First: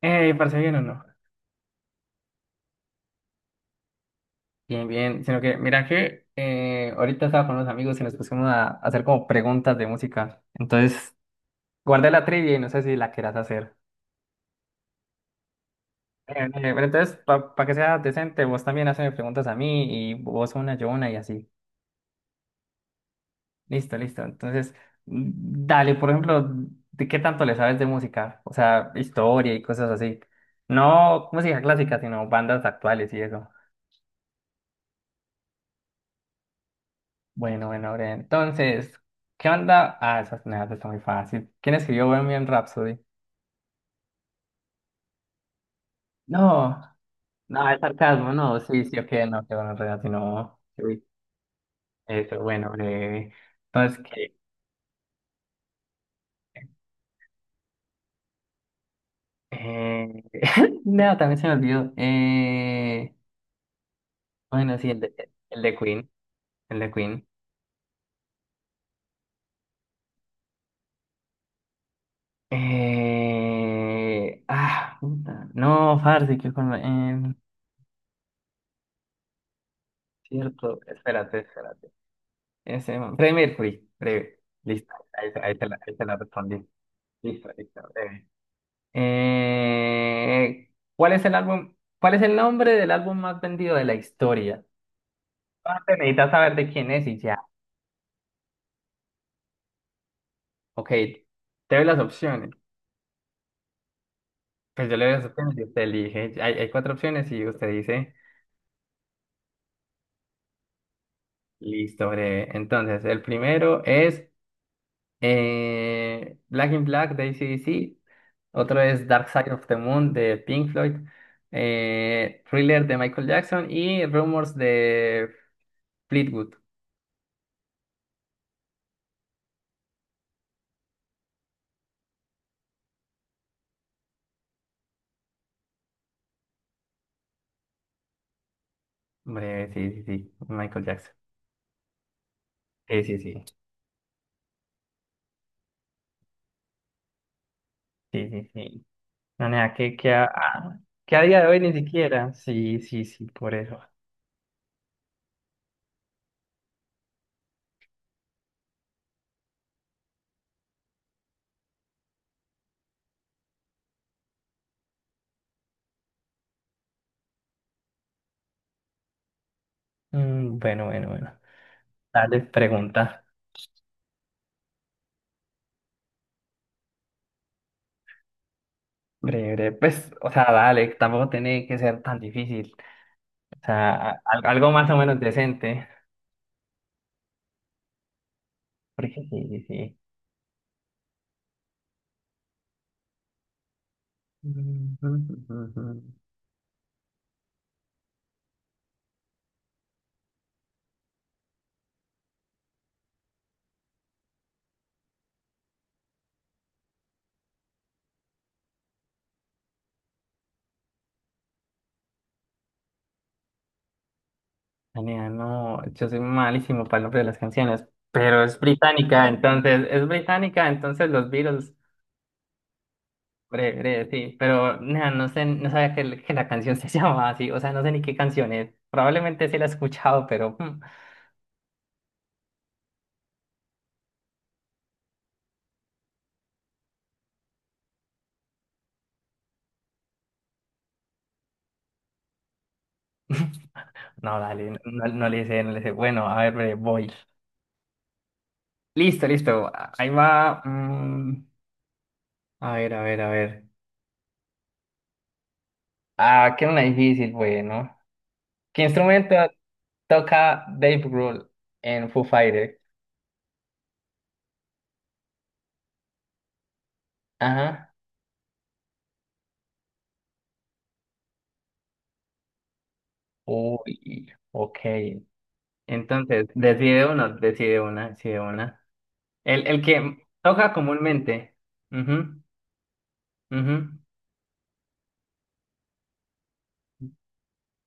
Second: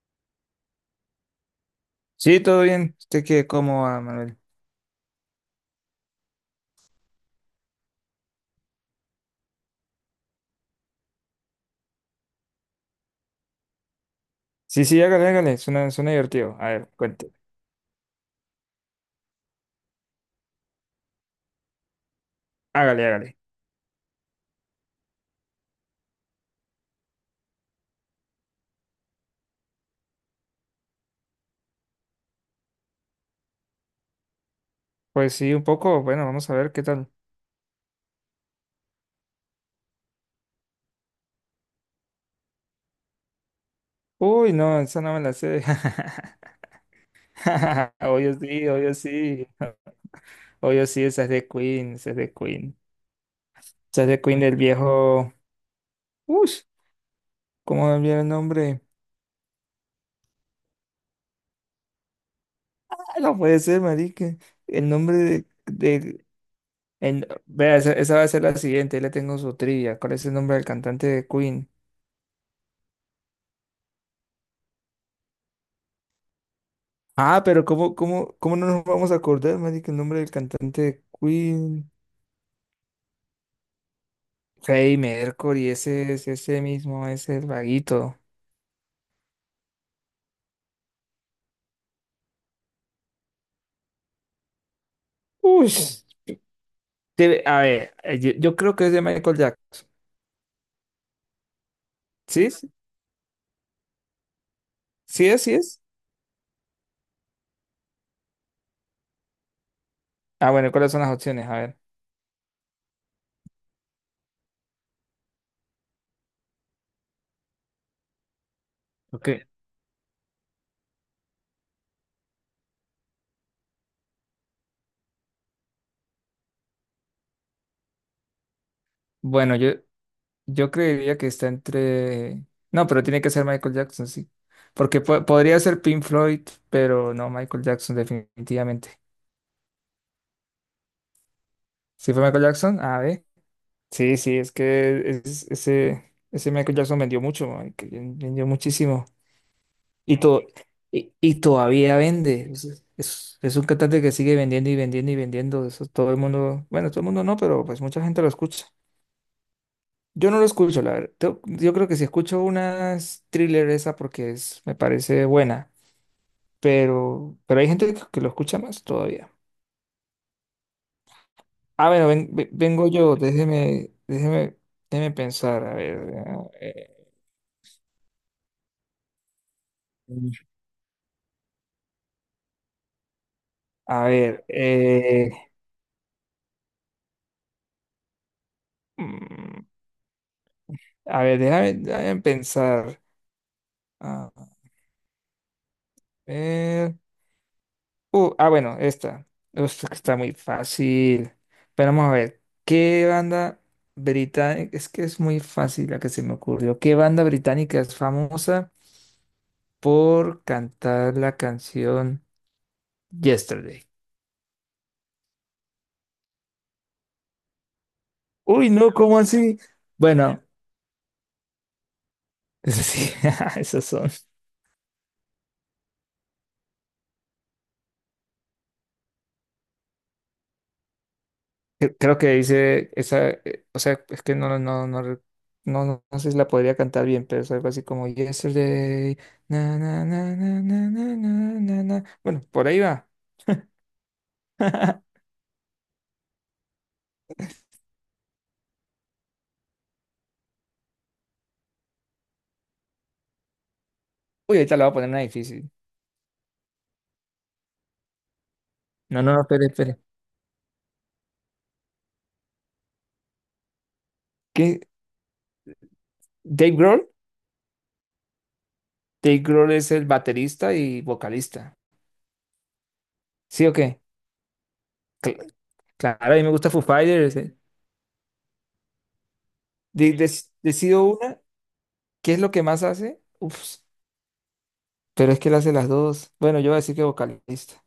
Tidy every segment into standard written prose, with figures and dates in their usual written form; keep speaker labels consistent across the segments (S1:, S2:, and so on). S1: ¿Parece bien o no?
S2: Sí, todo bien. ¿Usted qué, cómo va, Manuel?
S1: Bien, bien. Sino que, mira que ahorita estaba con unos amigos y nos pusimos a hacer como preguntas de música. Entonces, guardé la trivia y no sé si la quieras hacer.
S2: Sí, sí, hágale, hágale. Suena divertido. A
S1: Pero
S2: ver,
S1: entonces,
S2: cuente.
S1: para que sea decente, vos también haces preguntas a mí y vos una, yo una y así.
S2: Hágale, hágale.
S1: Listo, listo. Entonces, dale, por ejemplo, ¿de qué tanto le sabes de música? O sea, historia y cosas así. No música clásica, sino bandas actuales y eso.
S2: Pues sí, un poco. Bueno, vamos a ver qué tal.
S1: Bueno, bueno, Aurea, entonces, ¿qué onda? Ah, esas nada está muy fácil. ¿Quién escribió Bohemian Rhapsody?
S2: Uy, no, esa no me la sé.
S1: No, no, es sarcasmo,
S2: Obvio
S1: no,
S2: sí,
S1: sí,
S2: obvio
S1: sí, ok, no,
S2: sí.
S1: qué bueno, en realidad, sí, no,
S2: Obvio
S1: sí.
S2: sí, esa es de Queen, esa es de
S1: Eso, bueno,
S2: Queen. Esa
S1: entonces,
S2: es de
S1: qué
S2: Queen del viejo. Uy, ¿cómo me olvidé el nombre?
S1: eh, no, también se me olvidó.
S2: Ah, no puede ser, marica.
S1: Bueno,
S2: El
S1: sí,
S2: nombre de...
S1: el de Queen, el de Queen.
S2: Vea, esa va a ser la siguiente. Ahí le tengo su trivia. ¿Cuál es el nombre del cantante de Queen?
S1: Puta, no, Farsi, qué forma,
S2: Ah, pero ¿cómo no nos vamos a acordar, marica, el nombre del
S1: cierto,
S2: cantante de
S1: espérate.
S2: Queen?
S1: Ese, man. Freddie Mercury, breve. Listo,
S2: Freddie
S1: ahí,
S2: Mercury,
S1: ahí te
S2: ese
S1: la
S2: es ese
S1: respondí.
S2: mismo, ese el
S1: Listo, listo,
S2: vaguito.
S1: breve. Eh, ¿cuál es el nombre del álbum más vendido de la historia?
S2: Uy,
S1: Aparte, necesitas saber de quién es y ya.
S2: a ver, yo creo que es de Michael Jackson.
S1: Ok, te doy las
S2: ¿Sí?
S1: opciones.
S2: ¿es?
S1: Pues yo le doy las
S2: ¿Sí es? ¿Sí
S1: opciones y
S2: es?
S1: usted elige. Hay cuatro opciones y usted dice,
S2: Ah, bueno, ¿cuáles son las opciones? A ver.
S1: listo, breve. Entonces, el primero es Black in Black de AC/DC. Otro es
S2: Ok.
S1: Dark Side of the Moon de Pink Floyd. Thriller de Michael Jackson y Rumors de Fleetwood.
S2: Bueno, yo creería que está entre... No, pero tiene que ser Michael Jackson, sí. Porque podría ser Pink Floyd, pero no Michael Jackson, definitivamente.
S1: Hombre, sí, sí, sí. Michael Jackson.
S2: ¿Sí fue Michael Jackson? A
S1: Sí, sí,
S2: ver.
S1: sí.
S2: Sí, sí, es que ese, ese Michael Jackson vendió mucho, man, que
S1: Sí, sí,
S2: vendió
S1: sí.
S2: muchísimo.
S1: No, nada,
S2: Y, to- y,
S1: que a
S2: y
S1: día de hoy ni
S2: todavía
S1: siquiera.
S2: vende.
S1: Sí, sí, sí, por
S2: Es un
S1: eso.
S2: cantante que sigue vendiendo y vendiendo y vendiendo. Eso todo el mundo, bueno, todo el mundo no, pero pues mucha gente lo escucha. Yo no lo escucho, la verdad. Yo creo que si escucho unas thriller esa porque es, me parece buena, pero hay gente que lo escucha más todavía.
S1: Mm, bueno, bueno, bueno.
S2: Ah, bueno,
S1: Dale,
S2: vengo yo,
S1: pregunta.
S2: déjeme, déjeme, déjeme pensar, a ver. eh,
S1: Breve, pues, o sea, dale, tampoco tiene que ser tan difícil. O sea,
S2: A ver,
S1: algo más o menos decente. Por eso sí,
S2: mm,
S1: sí.
S2: a ver, déjame, déjame pensar. A ver. Bueno, esta. Esta que está muy fácil. Pero vamos a ver. ¿Qué banda británica? Es que es muy fácil la que se me ocurrió. ¿Qué banda británica es famosa por cantar la canción Yesterday?
S1: Daniela, no, yo soy malísimo para el nombre de las canciones, pero
S2: Uy, no, ¿cómo así?
S1: es
S2: Bueno,
S1: británica, entonces los Beatles,
S2: eso sí,
S1: breve,
S2: esos
S1: breve,
S2: son.
S1: sí, pero nea, no sé, no sabía que, que la canción se llamaba así, o sea, no sé ni qué canción es, probablemente sí la he escuchado, pero
S2: Creo que dice esa, o sea, es que no sé si la podría cantar bien, pero es algo así como Yesterday, na, na, na, na, na, na, na, na, na". Bueno, por ahí va.
S1: no, dale, no, no le sé, no le sé, bueno, a ver, breve, voy, listo, listo, ahí va, a ver, a ver, a ver,
S2: Uy, ahorita la voy a poner una difícil.
S1: ah, que era una difícil, bueno, ¿qué
S2: No, no,
S1: instrumento?
S2: no, espere.
S1: Toca Dave Grohl en Foo Fighters.
S2: ¿Qué? ¿Dave Grohl?
S1: Ajá.
S2: Dave Grohl es el baterista y vocalista. ¿Sí o qué?
S1: Uy, ok.
S2: Cl- claro, a mí
S1: Entonces,
S2: me gusta Foo
S1: decide uno,
S2: Fighters.
S1: decide una, decide una. El que toca
S2: Decido una,
S1: comúnmente.
S2: ¿qué es
S1: Ujú,
S2: lo que más hace? Uf,
S1: ujú.
S2: pero es que él hace las dos. Bueno, yo voy a decir que vocalista.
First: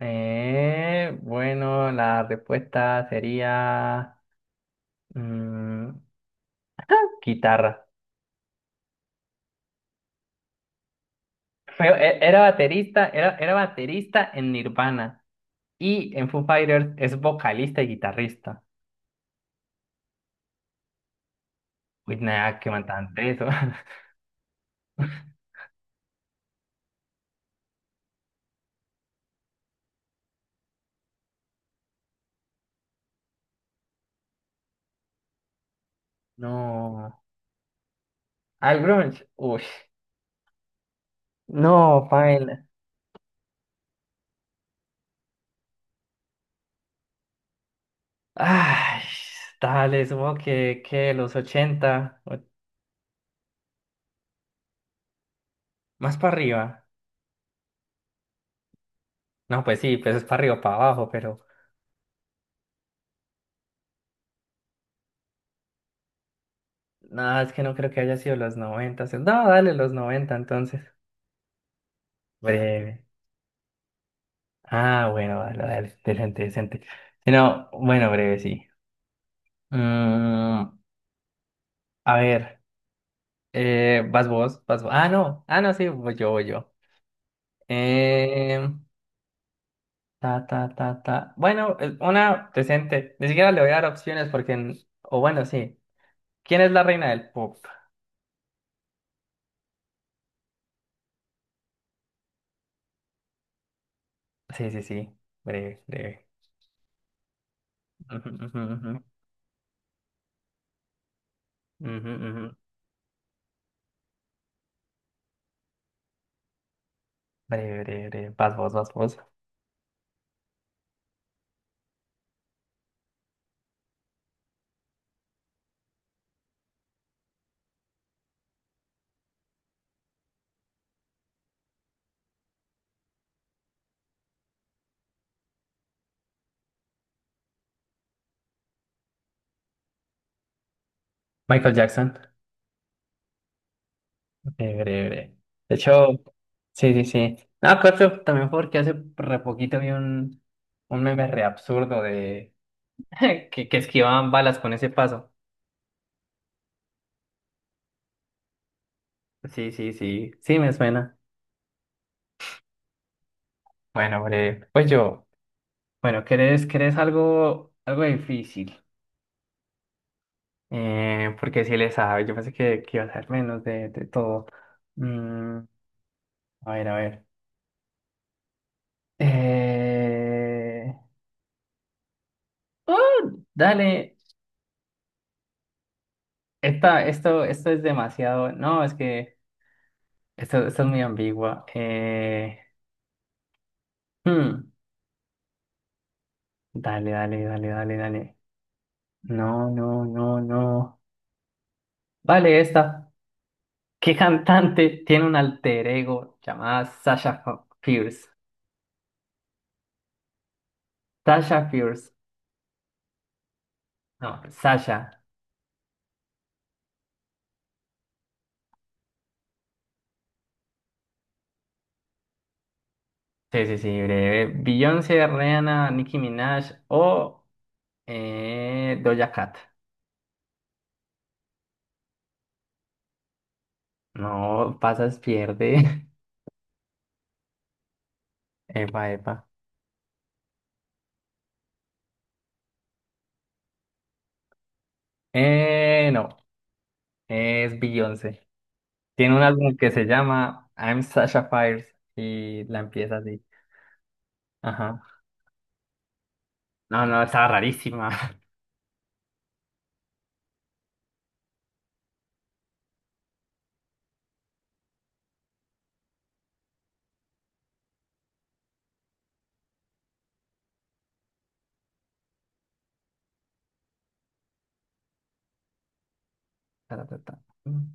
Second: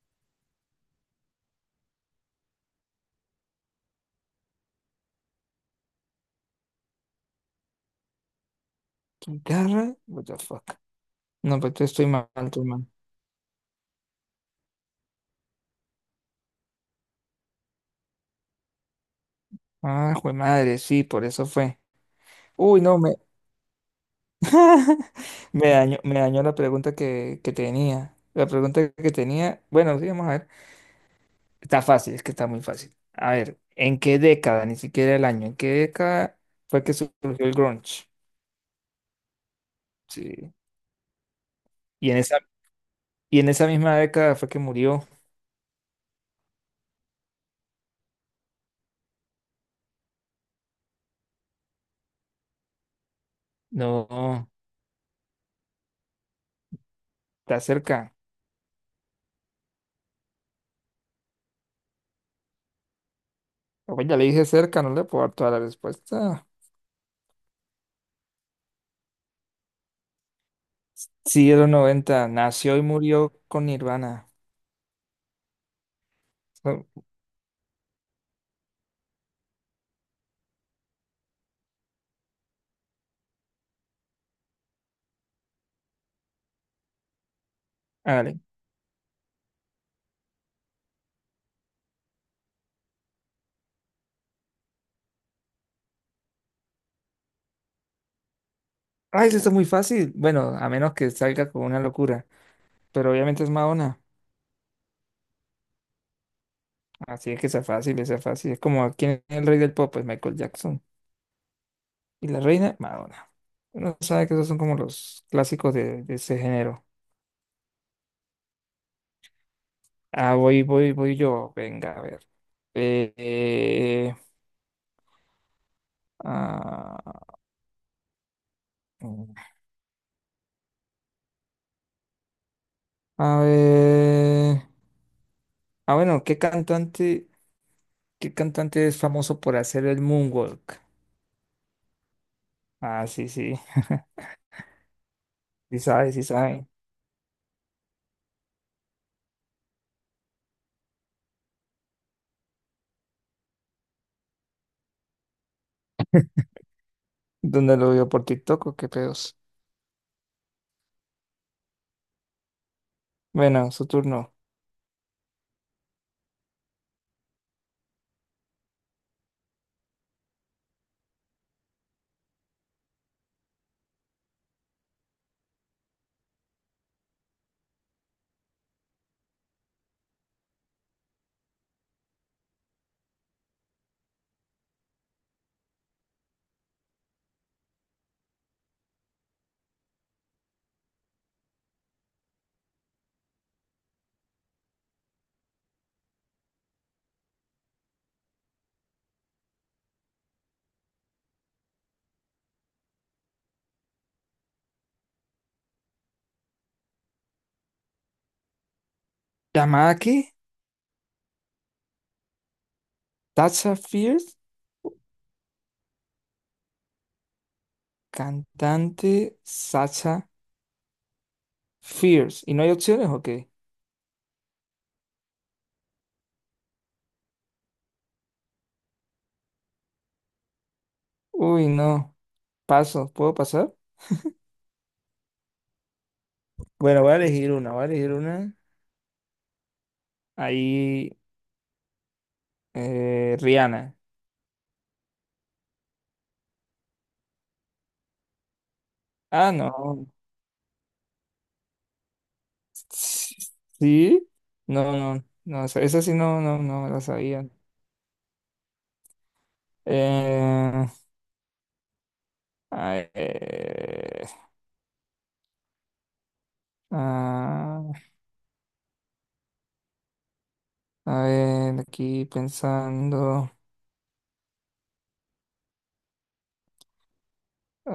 S1: Bueno, la respuesta sería mm, guitarra.
S2: ¿Guitarra? What the fuck. No, pues tú estoy mal,
S1: Era
S2: tú mal.
S1: baterista, era baterista en Nirvana y en Foo Fighters es vocalista y guitarrista.
S2: Ah, jue madre, sí, por eso fue.
S1: Uy, nada, qué
S2: Uy, no,
S1: matante eso.
S2: me dañó la pregunta que tenía. La pregunta que tenía, bueno, sí, vamos a ver. Está fácil, es que está muy fácil. A ver, ¿en qué década? Ni siquiera el año. ¿En qué década fue que
S1: No.
S2: surgió el grunge?
S1: Al grunge, uy,
S2: Sí.
S1: no,
S2: Y en esa,
S1: paila.
S2: y en esa misma década fue que murió.
S1: Ay, dale, supongo que los 80,
S2: No,
S1: más para arriba.
S2: está cerca.
S1: No, pues sí, pues es para arriba, para abajo, pero
S2: Oye, ya le dije cerca, no le puedo dar toda la respuesta.
S1: nada, es que no creo que haya sido los 90. No, dale, los 90, entonces.
S2: Sí, de los 90. Nació y
S1: Breve.
S2: murió con Nirvana.
S1: Ah, bueno, dale, dale, decente, decente.
S2: So,
S1: Si no, bueno, breve, sí. Mm, a ver, vas vos, vas vos. Ah, no, ah, no, sí, voy yo, voy yo.
S2: hágale.
S1: Em, Ta, ta, ta, ta. Bueno, una decente. Ni siquiera le voy a dar opciones porque... o bueno, sí. ¿Quién es la reina del pop?
S2: Ay, eso está muy fácil. Bueno, a menos que salga con una locura. Pero obviamente es Madonna.
S1: Sí, sí, sí. Breve, breve.
S2: Así es que sea fácil, sea
S1: Ujú,
S2: fácil.
S1: ujú,
S2: Es
S1: ujú.
S2: como quién es el rey del pop, es Michael Jackson.
S1: Ujú,
S2: Y la
S1: ujú.
S2: reina, Madonna. Uno sabe que esos son como los clásicos de ese género.
S1: Breve, breve, breve. Vas vos, vas vos.
S2: Ah, voy, voy, voy yo. Venga, a ver. Eh, eh, ah, mm, a ver. Ah, bueno, ¿qué cantante? ¿Qué cantante es famoso por hacer el moonwalk?
S1: Michael Jackson.
S2: Ah, sí, sí.
S1: Breve, breve, breve. De
S2: Sí
S1: hecho,
S2: sabe, sí sabe.
S1: sí, sí, sí. No, claro, también porque hace re poquito vi un meme re absurdo de... que esquivaban balas con ese paso.
S2: ¿Dónde lo vio? ¿Por TikTok o qué pedos?
S1: Sí, sí, sí. Sí, me suena.
S2: Bueno, su
S1: Bueno,
S2: turno.
S1: breve. Pues yo... Bueno, ¿querés algo, algo difícil? Porque si le sabe, yo pensé que iba a ser menos de todo. Mm, a ver, a ver. Eh... ¡Ah! Dale, esta, esto es demasiado. No, es que esto es muy ambigua. Hmm, Dale, dale, dale, dale, dale. No, no, no, no. Vale, esta. ¿Qué cantante tiene un alter ego llamada Sasha Fierce?
S2: Tamaki,
S1: Sasha Fierce.
S2: Sacha Fierce,
S1: No, Sasha.
S2: cantante Sacha Fierce. ¿Y no hay opciones o qué?
S1: Sí, sí, sí, breve. Beyoncé, Rihanna, Nicki Minaj o Doja Cat.
S2: Uy, no. Paso, ¿puedo pasar?
S1: No, pasas, pierde.
S2: Bueno, voy a elegir una, voy a elegir una.
S1: Epa, epa.
S2: Ahí, Rihanna.
S1: No, es Beyoncé. Tiene un
S2: Ah,
S1: álbum que se
S2: no.
S1: llama I'm Sasha Fires y la empieza así.
S2: ¿Sí? No,
S1: Ajá.
S2: no, no, esa esa sí no, no, no me la
S1: No, no, estaba
S2: sabía.
S1: rarísima.
S2: Eh, A ver, ah, a ver, aquí pensando.
S1: Ta, ta, ta.
S2: ah,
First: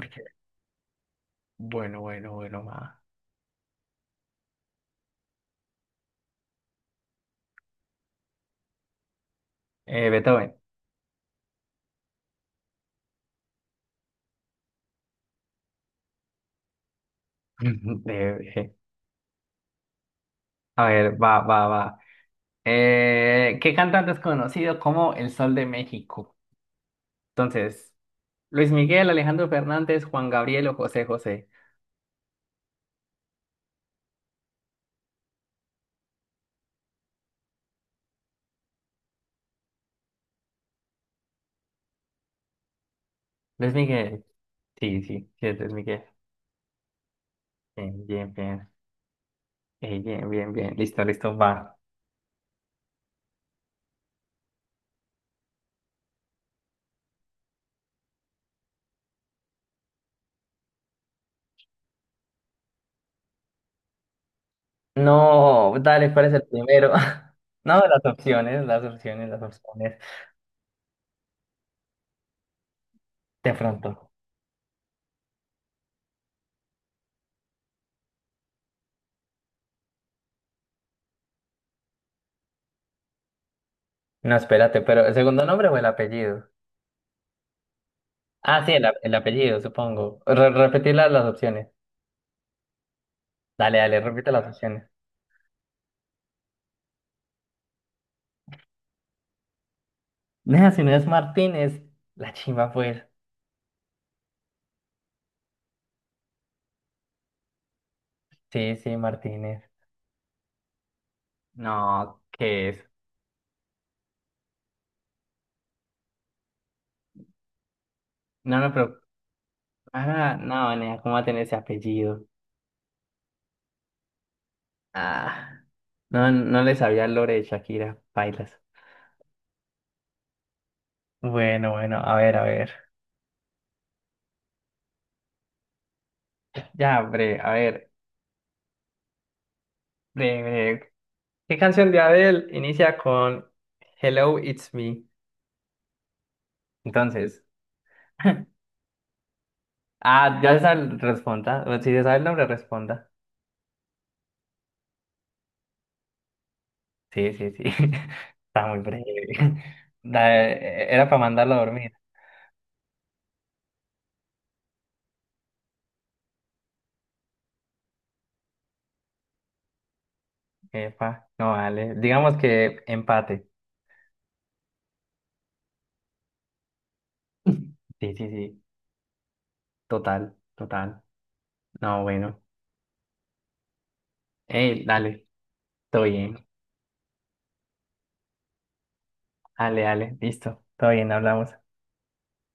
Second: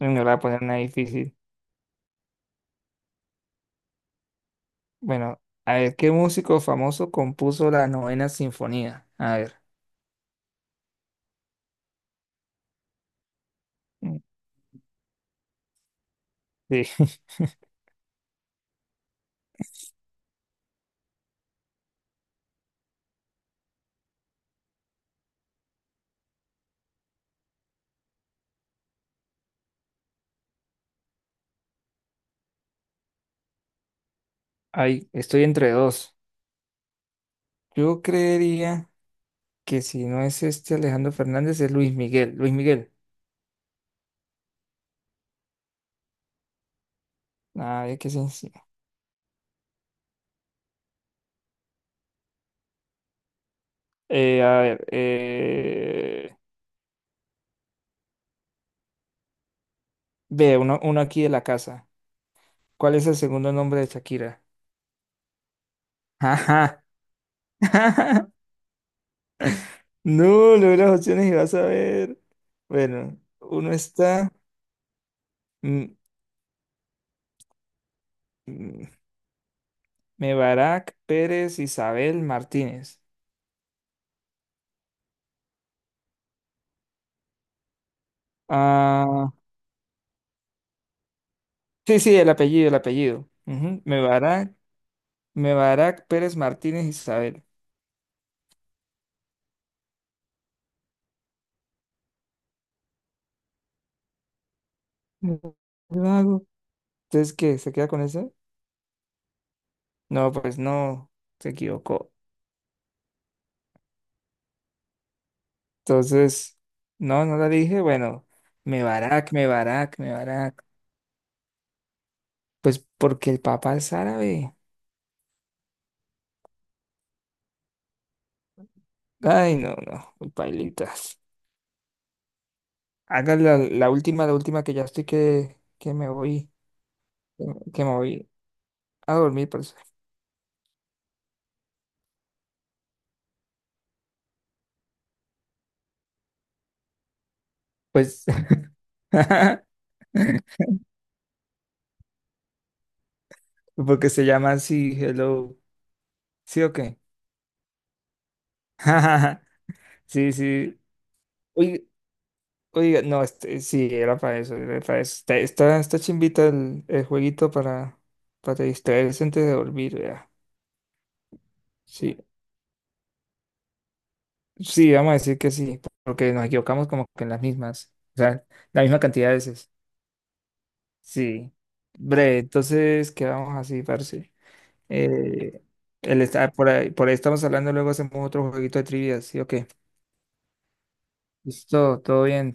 S2: no le voy a poner una difícil.
S1: bueno, bueno, bueno, va.
S2: Bueno, a ver, ¿qué músico famoso compuso la novena sinfonía? A ver.
S1: Beethoven.
S2: mm, Sí,
S1: Eh, eh. A ver, va, va, va. ¿Qué cantante es conocido como el Sol de México? Entonces, Luis Miguel, Alejandro Fernández, Juan Gabriel o José José.
S2: ay, estoy entre dos. Yo creería que si no es este Alejandro Fernández, es Luis Miguel. Luis Miguel.
S1: Luis Miguel. Sí, sí, sí, es Luis Miguel.
S2: A
S1: Bien,
S2: ver, qué
S1: bien,
S2: sencillo.
S1: bien. Bien, bien, bien. Listo, listo, va.
S2: Eh, a ver, eh, ve, uno aquí de la casa. ¿Cuál es el segundo nombre de Shakira?
S1: No, dale, ¿cuál es el
S2: Ajá.
S1: primero? No, las opciones, las opciones, las opciones.
S2: No, leo las opciones y vas a ver. Bueno,
S1: De
S2: uno
S1: pronto.
S2: está mm, mm, Mebarak Pérez Isabel Martínez.
S1: No, espérate, pero ¿el segundo nombre o el apellido? Ah, sí, el
S2: Ah,
S1: apellido, supongo. Repetir las opciones.
S2: sí, sí, el apellido, el apellido.
S1: Dale,
S2: Ujú,
S1: dale, repite las opciones.
S2: Mebarak Pérez Martínez Isabel.
S1: Nea, si no es Martínez, la chimba pues.
S2: Mm, Lo hago. Entonces, ¿qué? ¿Se queda con eso?
S1: Sí, sí, Martínez.
S2: No, pues no, se equivocó.
S1: No, ¿qué es?
S2: Entonces, no, no la dije. Bueno,
S1: No, no, pero. Ah,
S2: Mebarak.
S1: no, nena, ¿cómo va a tener ese apellido?
S2: Pues porque el papá es árabe.
S1: Ah, no, no le sabía el lore de Shakira, bailas.
S2: Ay, no, no, pailitas.
S1: Bueno, bueno, a ver, a ver.
S2: Haga la, la última que ya estoy que me voy,
S1: Ya, bre,
S2: que
S1: a
S2: me que
S1: ver,
S2: me voy a dormir, parce.
S1: bre, bre. ¿Qué canción de Adele inicia con Hello, it's me? Entonces,
S2: Pues,
S1: ah, ya se sabe, responda. Bueno, si se sabe el nombre, responda.
S2: porque se llama así, hello. ¿Sí o qué?
S1: Sí, sí, sí. Está muy breve.
S2: Sí, sí.
S1: Era para mandarlo a
S2: Oiga,
S1: dormir.
S2: oiga, no, este, sí, era para eso, era para eso. Está chimbita el jueguito para distraerse antes de dormir, vea.
S1: Epa, no vale.
S2: Sí,
S1: Digamos que empate.
S2: sí, vamos a decir que sí, porque nos equivocamos como que en las mismas,
S1: Sí, sí,
S2: o sea,
S1: sí.
S2: la misma cantidad de veces.
S1: Total, total.
S2: Sí,
S1: No,
S2: bre.
S1: bueno.
S2: Entonces quedamos así, parce.
S1: Ey, dale.
S2: Eh,
S1: Todo bien.
S2: por ahí estamos hablando, luego hacemos otro jueguito de trivias, ¿sí o qué?
S1: Dale, dale. Listo. Todo bien, hablamos.
S2: Listo, todo bien.